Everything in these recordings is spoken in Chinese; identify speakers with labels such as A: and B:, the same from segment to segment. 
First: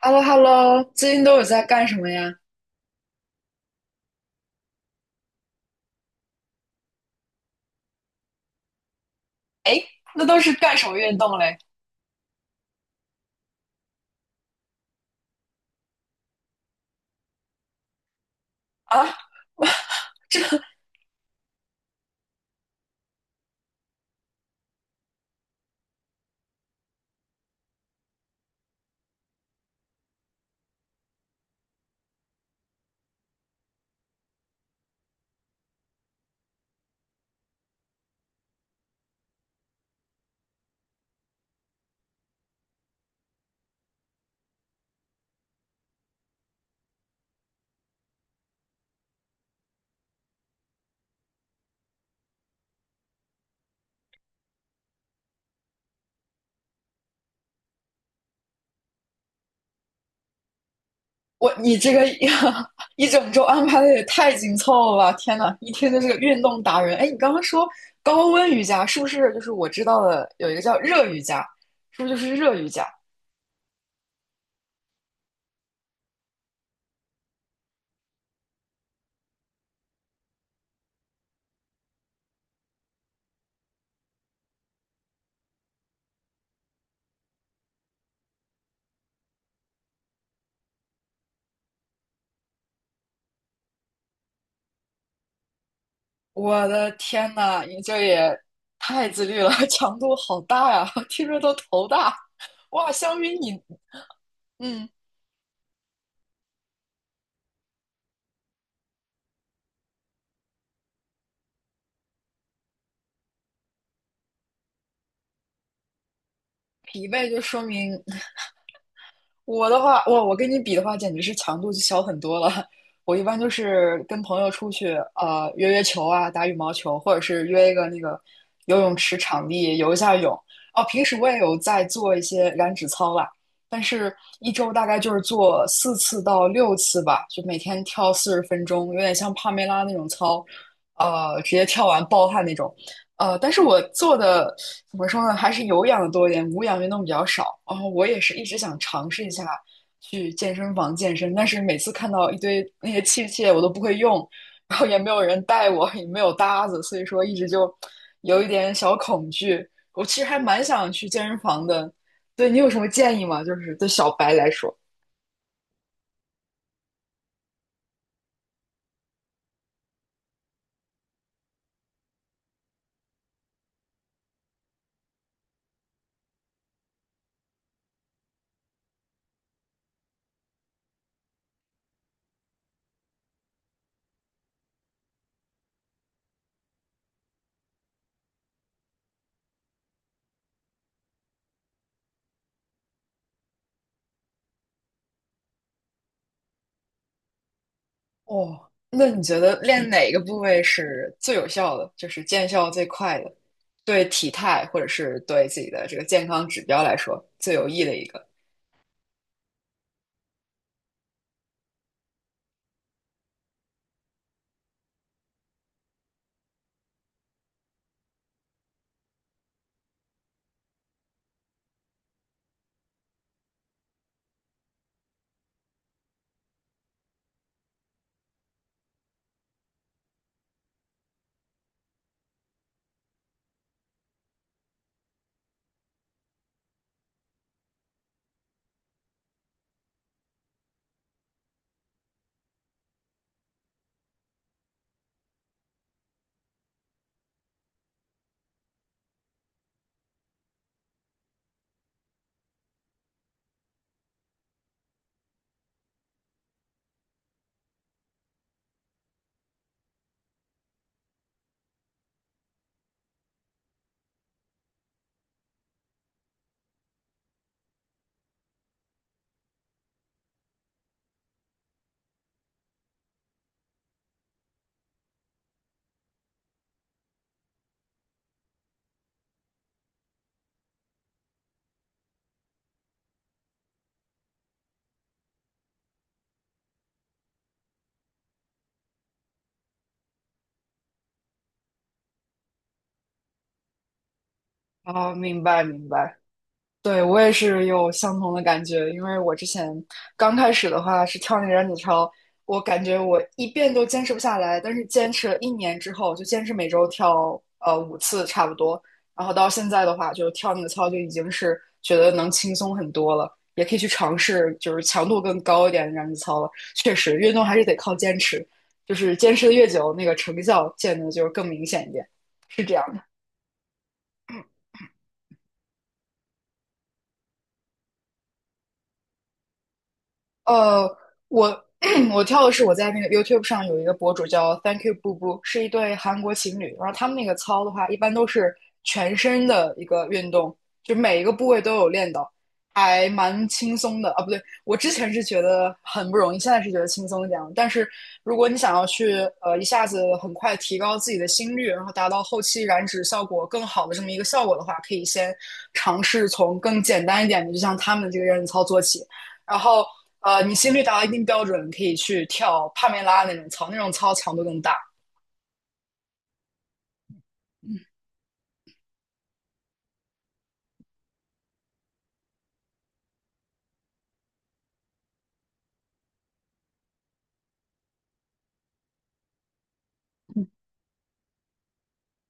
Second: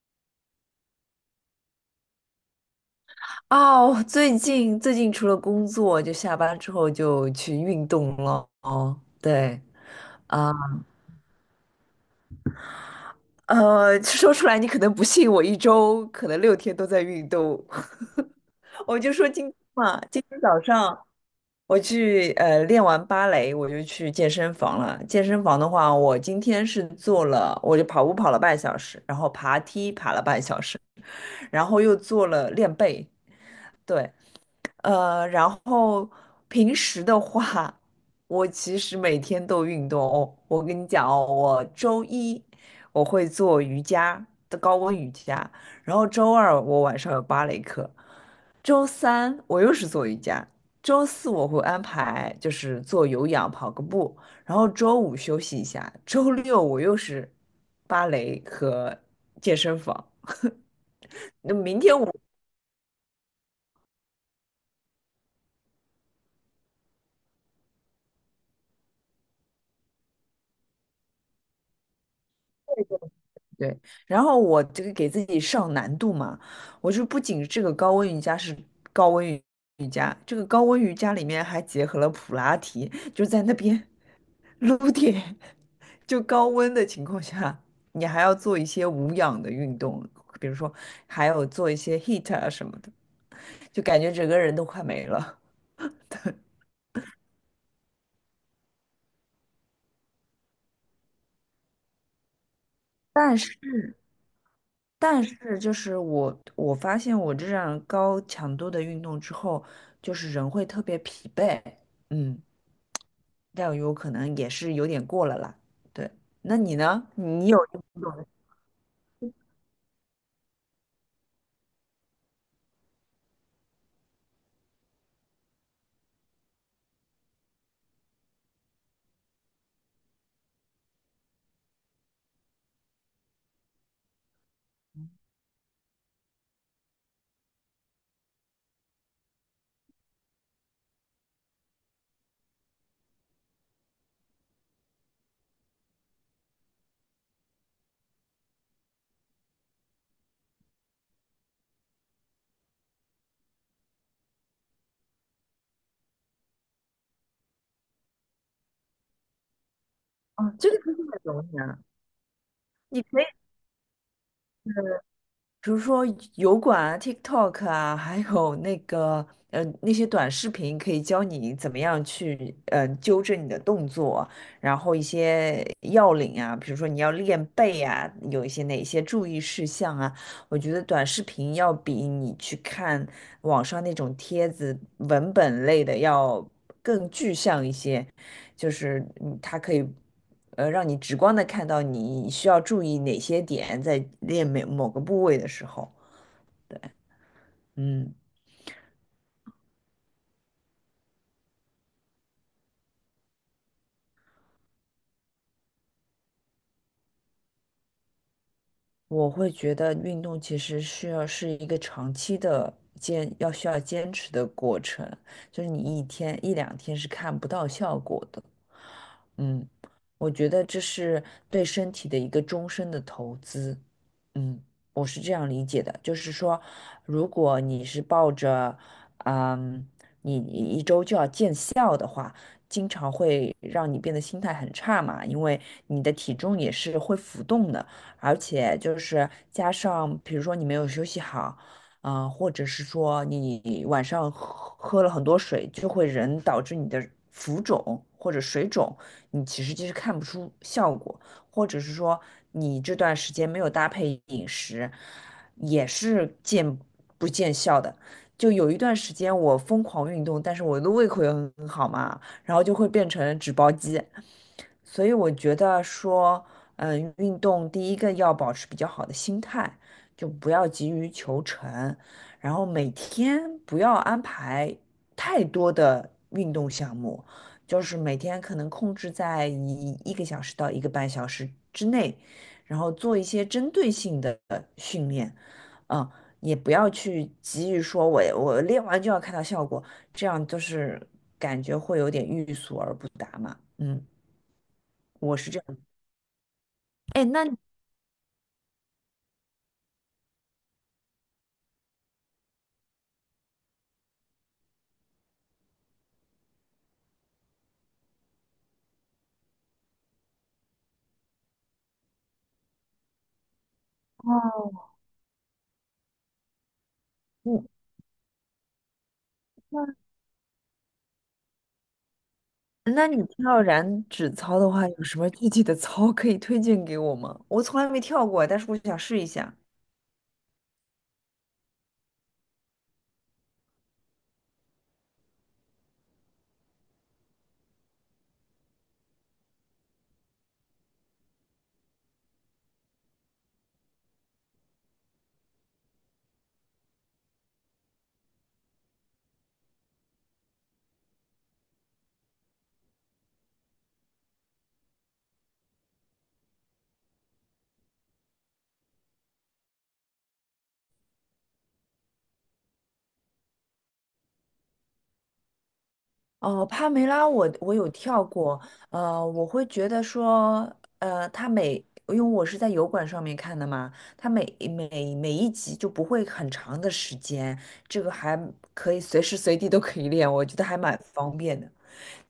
A: h e l l o h e l l o 最近都有在干什么呀？
B: 哦，最近除了工作，就下班之后就去运动了。哦，对
A: 哎，那都是
B: 啊，
A: 干什么运动嘞？
B: 说出来你可能不信，我一周可能6天都在运动。我就
A: 啊，
B: 说今天嘛，今天早
A: 这
B: 上我去练完芭蕾，我就去健身房了。健身房的话，我今天是做了，我就跑步跑了半小时，然后爬梯爬了半小时，然后又做了练背。对，然后平时的话，我其实每天都运动哦。我跟你讲哦，我周一我会做瑜伽的高温瑜伽，然后周二我晚上有芭蕾课，周三我又是做瑜伽，周四我会安排就是做有氧跑个步，然后周五休息一下，周六我又是芭蕾和健身房。
A: 我
B: 那
A: 你
B: 明
A: 这
B: 天
A: 个
B: 我
A: 一整周安排的也太紧凑了吧！天呐，一听就是个运动达人。哎，你刚刚说高温瑜伽是不是就是我知道的有一个叫热瑜伽，是不是就是热瑜伽？
B: 对，然后我这个给自己上难度嘛，我就不仅这个高温瑜伽是高温瑜伽，这个高温瑜伽里面还结合了普拉提，就在那边撸铁，就高温的情况下，你还要做一些无氧的运动，比如说还有做一些 HIIT 啊什么的，就感觉整个人都快没了。
A: 我的天呐，你这也太自律了，强度好大呀，听着都头大。哇，相比
B: 但
A: 你，
B: 是
A: 嗯，
B: 但是就是我发现我这样高强度的运动之后，就是人会特别疲惫，嗯，但有可能也是有点过了啦。对，那你
A: 疲
B: 呢？
A: 惫就
B: 你有
A: 说明我的话，我跟你比的话，简直是强度就小很多了。我一般就是跟朋友出去，约约球啊，打羽毛球，或者是约一个那个游泳池场地游一下泳。哦，平时我也有在做一些燃脂操啦，但是一周大概就是做4次到6次吧，就每天跳四十分钟，有点像帕梅拉那种操，直接跳完暴汗那种。但是我做的怎么说呢，还是有氧的多一点，无氧运动比较少。然后我也是一直想尝试一下去健身房健身，但是每次看到一堆那些器械我都不会用，然后也没有人带我，也没有搭子，所以说一直就有一点小恐惧。我其实还
B: 啊，
A: 蛮
B: 这个其
A: 想
B: 实
A: 去
B: 很
A: 健身
B: 容易
A: 房
B: 啊，
A: 的，对你有什么建议吗？就是对小白来说，
B: 比如说油管啊、TikTok 啊，还有那个那些短视频，可以教你怎么样去纠正你的动作，然后一些要领啊，比如说你要练背啊，有一些哪些注意事项啊，我觉得短视频要比你去看网上那种帖子文本类的要更具象一些。就是它可以让你直观的看到你需要注意哪些点在练每某个部位的时候，嗯，
A: 哦，那你觉得练哪个部位是最有效的，就是见效最快的，对体态或者是对自己的这个健康指标来说最有益的一个？
B: 我会觉得运动其实需要是一个长期的需要坚持的过程，就是你一天一两天是看不到效果的。嗯，我觉得这是对身体的一个终身的投资。嗯，我是这样理解的，就是说，如果你是抱着，嗯，你一周就要见效的话，经常会让你变得心态很差嘛，因为你的体重也是会浮动的。而且就是加上，比如说你没有休息好，或者是说你晚上喝了很多水，就会人导致你的浮肿或者水肿，你其实就是看不出效果，或者是说你这段时间没有搭配饮食，也是不见效的。就有一段时间我疯狂运动，但是我的胃口也很好嘛，然后就会变成纸包鸡，所以我觉得说，运动第一个要保持比较好的心态，就不要急于求成，然后每天不要安排太多的运动项目，就是每天可能控制在一个小时到一个半小时之内，然后做一些针对性的训练，嗯、也不要去急于说我练完就要看到效果，这样就是感觉会有点欲速而不达嘛，嗯。
A: 哦，
B: 我
A: 明
B: 是。这
A: 白明白。对，我
B: 哎，
A: 也
B: 那你
A: 是有相同的感觉，因为我之前刚开始的话是跳那个燃脂操，我感觉我一遍都坚持不下来，但是坚持了一年之后，就坚持每周跳5次差不多，然后到现在的话，就跳那个操就已经是觉得能轻松很多了，也可以去尝试就是
B: 哦，
A: 强度更高一点的燃脂操了。确实，运动还是
B: 嗯，
A: 得靠坚持，就是坚持的越久，那
B: 那
A: 个成效见的就是更明显一点，是这样的。
B: 那你跳燃脂操的话，有什么具体的操可以推荐给我吗？我从来没跳过，但是我想试一下。
A: 呃，我 我跳的是我在那个 YouTube 上有一个博主叫 Thank You 布布，是一对韩国情侣。然后他们那个操的话，一般都是全身的一个运动，就每一个部位都有练到，还蛮轻松的啊。不对，我之前是觉得很不容易，现在是觉得轻松一点了。但是如果你想要去一下子很快提高自己的心率，然后达到后期燃脂效果更好的这么一个效果的话，可以先尝试从更简单一点的，就像他们这个热身操做起。然后你心率达到一定标准，可以去跳帕梅拉那种操，那种操强度更大。
B: 哦，帕梅拉我有跳过，我会觉得说，呃，它每，因为我是在油管上面看的嘛，它每一集就不会很长的时间，这个还可以随时随地都可以练，我觉得还蛮方便的。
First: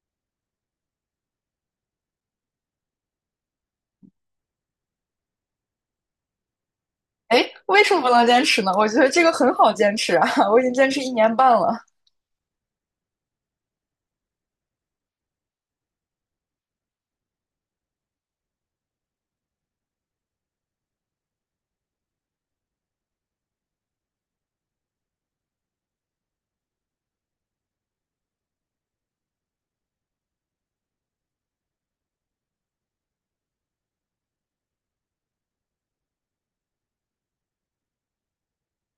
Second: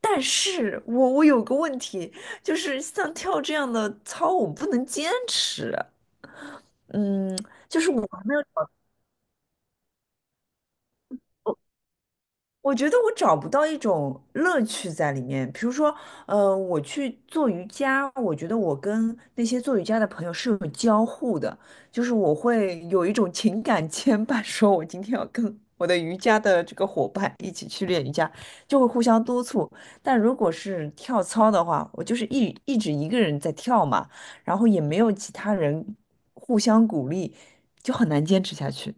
B: 但是我有个问题，就是像跳这样的操，我不能坚持。嗯，
A: 哎，
B: 就
A: 为
B: 是
A: 什么
B: 我
A: 不
B: 还
A: 能
B: 没有
A: 坚持呢？我觉得这个很好坚持啊，我已经坚持1年半了。
B: 我觉得我找不到一种乐趣在里面。比如说，我去做瑜伽，我觉得我跟那些做瑜伽的朋友是有交互的，就是我会有一种情感牵绊，说我今天要跟我的瑜伽的这个伙伴一起去练瑜伽，就会互相督促。但如果是跳操的话，我就是一直一个人在跳嘛，然后也没有其他人互相鼓励，就很难坚持下去。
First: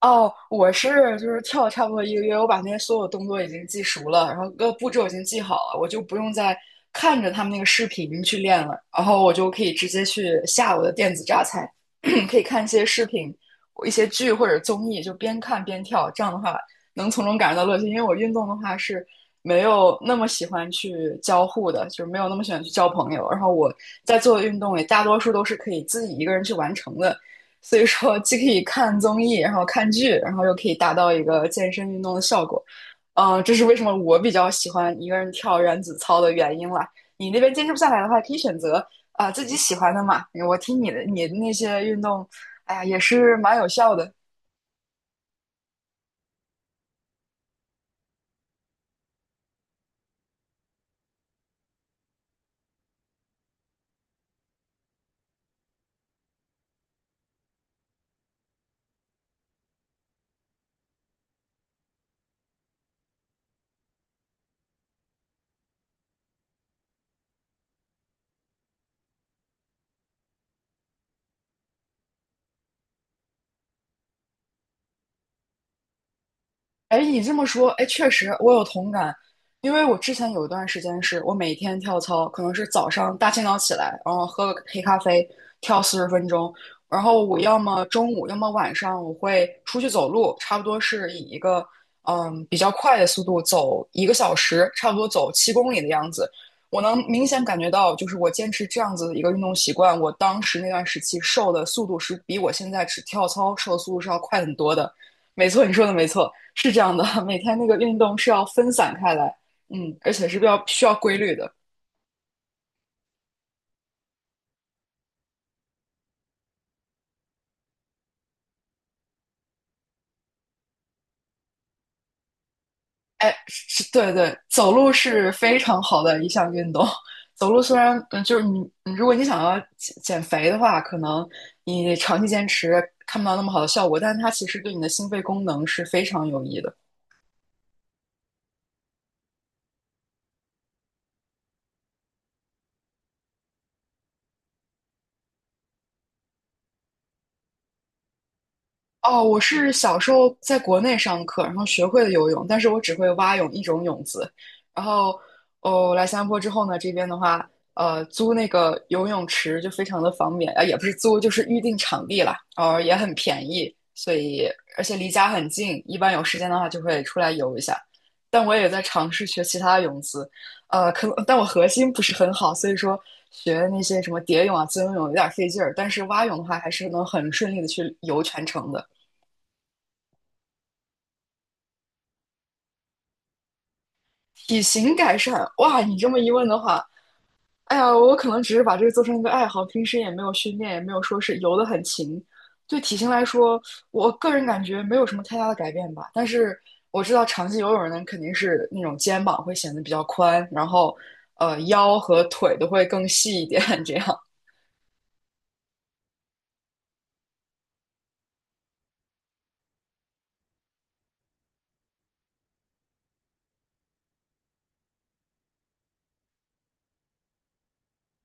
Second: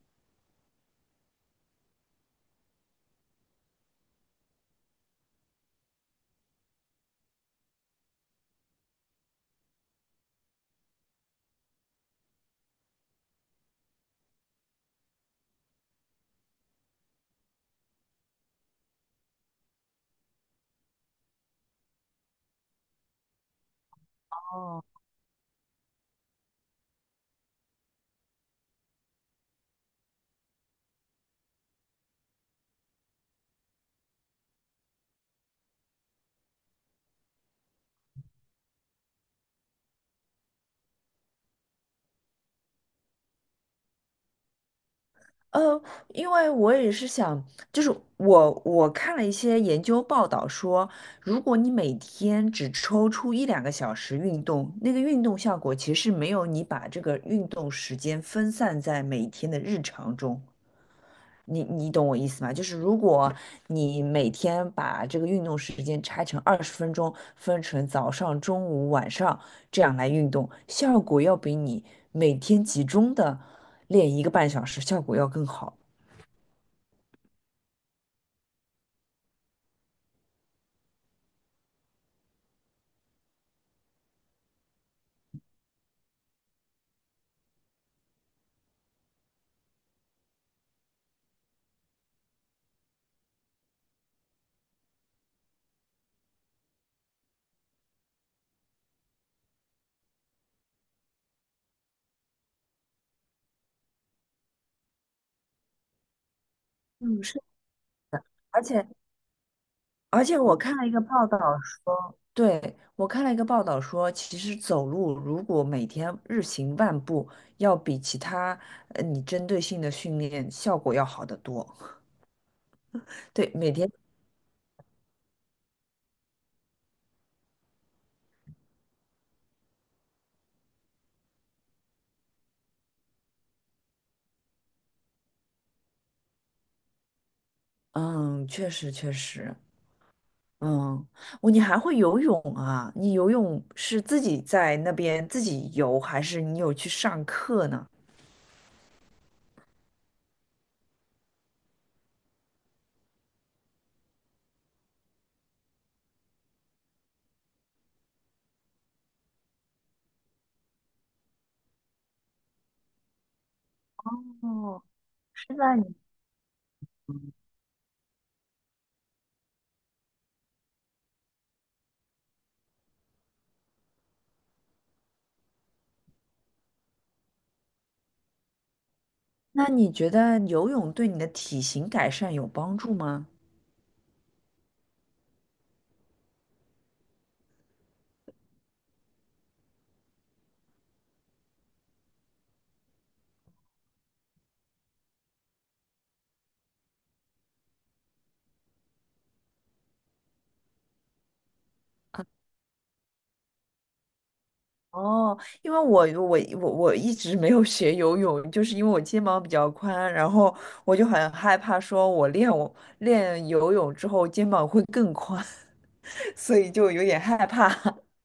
A: 哦，我是就是跳差不多1个月，我把那些所有动作已经记熟了，然后各个步骤已经记好了，我就不用再看着他们那个视频去练了，然后我就可以直接去下我的电子榨菜，可以看一些视频、一些剧或者综艺，就边看边跳，这样的话能从中感受到乐趣。因为我运动的话是没有那么喜欢去交互的，就是没有那么喜欢去交朋友，然后我在做的运动也大多数都是可以自己一个人去完成的。所以说既可以看综艺，然后看剧，然后又可以达到一个健身运动的效果。这是为什么我比较喜欢一个人跳燃脂操的原因啦。你那边坚持不下来的话，可以选择自己喜欢的嘛。我听你的，你的那些运动，哎呀，也是蛮有效的。
B: 呃，因为我也是想，就是我看了一些研究报道说，如果你每天只抽出一两个小时运动，那个运动效果其实没有你把这个运动时间分散在每天的日常中。你懂我意思吗？就是如果你每天把这个运动时间拆成20分钟，分成早上、中午、晚上这样来运动，效果要比你每天集中的练一个半小时效果要更好。
A: 哎，你这么说，哎，确实我有同感，因为我之前有一段时间是我每天跳操，可能是早上大清早起来，然后喝个黑咖啡，跳四十分钟，然后我要么中午，要么晚上，我会出去走路，差不多是以一个比较快的速度走一个小时，差不多走7公里的样子。我能明显感觉到，就是我坚持这样子的一个运动习惯，我当时那段时期瘦的速度是比我现在只跳操瘦的速度是要快很多的。没错，你说的没错，是这样的。
B: 嗯，
A: 每
B: 是，
A: 天那个运动是要
B: 而
A: 分
B: 且
A: 散开来，嗯，而
B: 而
A: 且是
B: 且
A: 比
B: 我
A: 较
B: 看
A: 需
B: 了一
A: 要
B: 个
A: 规
B: 报
A: 律
B: 道
A: 的。
B: 说，对，我看了一个报道说，其实走路如果每天日行万步，要比其他你针对性的训练效果要好得多。
A: 哎，
B: 对，每
A: 是，
B: 天，
A: 对对，走路是非常好的一项运动。走路虽然，你如果你想要减肥的话，可能你长期坚持看不到那么好的效果，但是它其实对你的心肺功能是非常有益的。
B: 嗯，确实确实，嗯，你还会游泳啊？你游泳是自己在那边自己游，还是你有去上课呢？
A: 哦，我是小时候在国内上课，然后学会了游泳，但是我只会蛙泳一种泳姿。然后，哦，来新加坡之后呢，这边的话，租那个游泳池就非常的方便，啊，也不是租，就是预定场地了，然后也很便宜，所以
B: 哦，
A: 而且离家很
B: 是在
A: 近，
B: 你
A: 一般有时间的话就会出来游一下。但我也在尝试学其他的泳姿，可能但我核心不是很好，所以说学那些什么蝶泳啊、自由泳有点费劲儿，但是蛙泳的话还是能很顺利的去游全程的。
B: 那你觉得游泳对你的体型改善有帮助吗？
A: 体型改善，哇！你这么一问的话，哎呀，我可能只是把这个做成一个爱好，平时也没有训练，也没有说是游得很勤。对体型来说，我个人感觉没有什么太大的改变吧。但是我知道长期游泳的人肯定是那种肩膀会显得比较宽，然后腰和腿都会更细一点，这样。
B: 哦，因为我一直没有学游泳，就是因为我肩膀比较宽，然后我就很害怕，说我练游泳之后肩膀会更宽，所以就有点害怕。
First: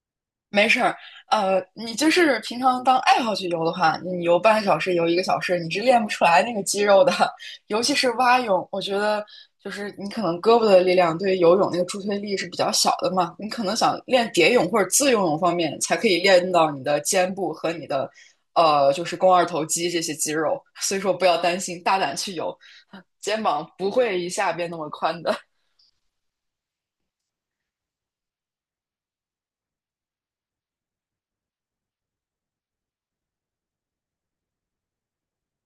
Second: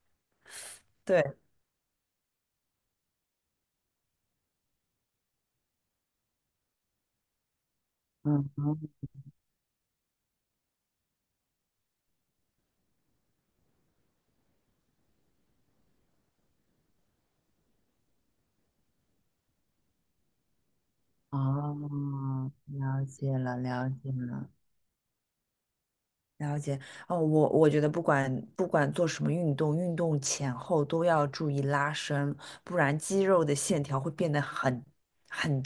A: 没事儿，
B: 对，
A: 你就是平常当爱好去游的话，你游半个小时、游一个小时，你是练不出来那个肌肉的。尤其是蛙
B: 嗯，
A: 泳，我觉得就是你可能胳膊的力量对于游泳那个助推力是比较小的嘛，你可能想练蝶泳或者自由泳方面，才可以练到你的肩部和你的就是肱二头肌这些肌肉。所以说不要担心，大胆去
B: 哦，
A: 游，
B: 了解
A: 肩
B: 了，
A: 膀
B: 了
A: 不
B: 解
A: 会一
B: 了。
A: 下变那么宽的。
B: 了解哦，我觉得不管做什么运动，运动前后都要注意拉伸，不然肌肉的线条会变得很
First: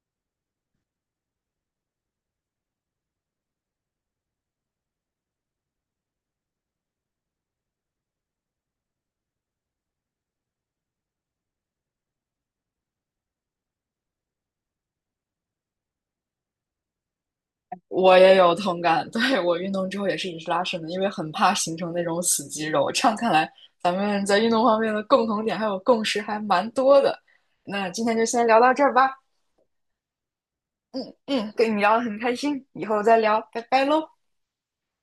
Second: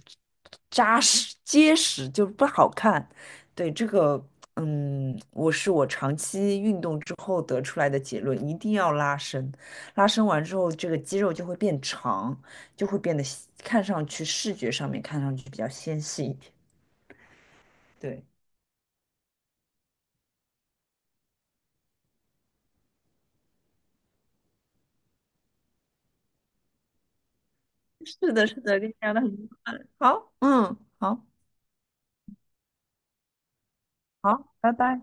B: 扎实结实，就不好看。对这个，嗯，我是我长期运动之后得出来的结论，一定要拉伸。拉伸完之后，这个肌肉就会变长，就会变得看上去视觉上面看上去比较纤细一点。
A: 我
B: 对，
A: 也有同感，对，我运动之后也是一直拉伸的，因为很怕形成那种死肌肉。这样看来，咱们在运动方面的共同点还有共识还蛮多的。那今天就
B: 是
A: 先
B: 的，是
A: 聊到
B: 的，
A: 这
B: 跟
A: 儿
B: 你聊
A: 吧。
B: 的很好，嗯，
A: 嗯
B: 好。
A: 嗯，跟你聊得很开心，以后再聊，拜拜喽。
B: 好，拜拜。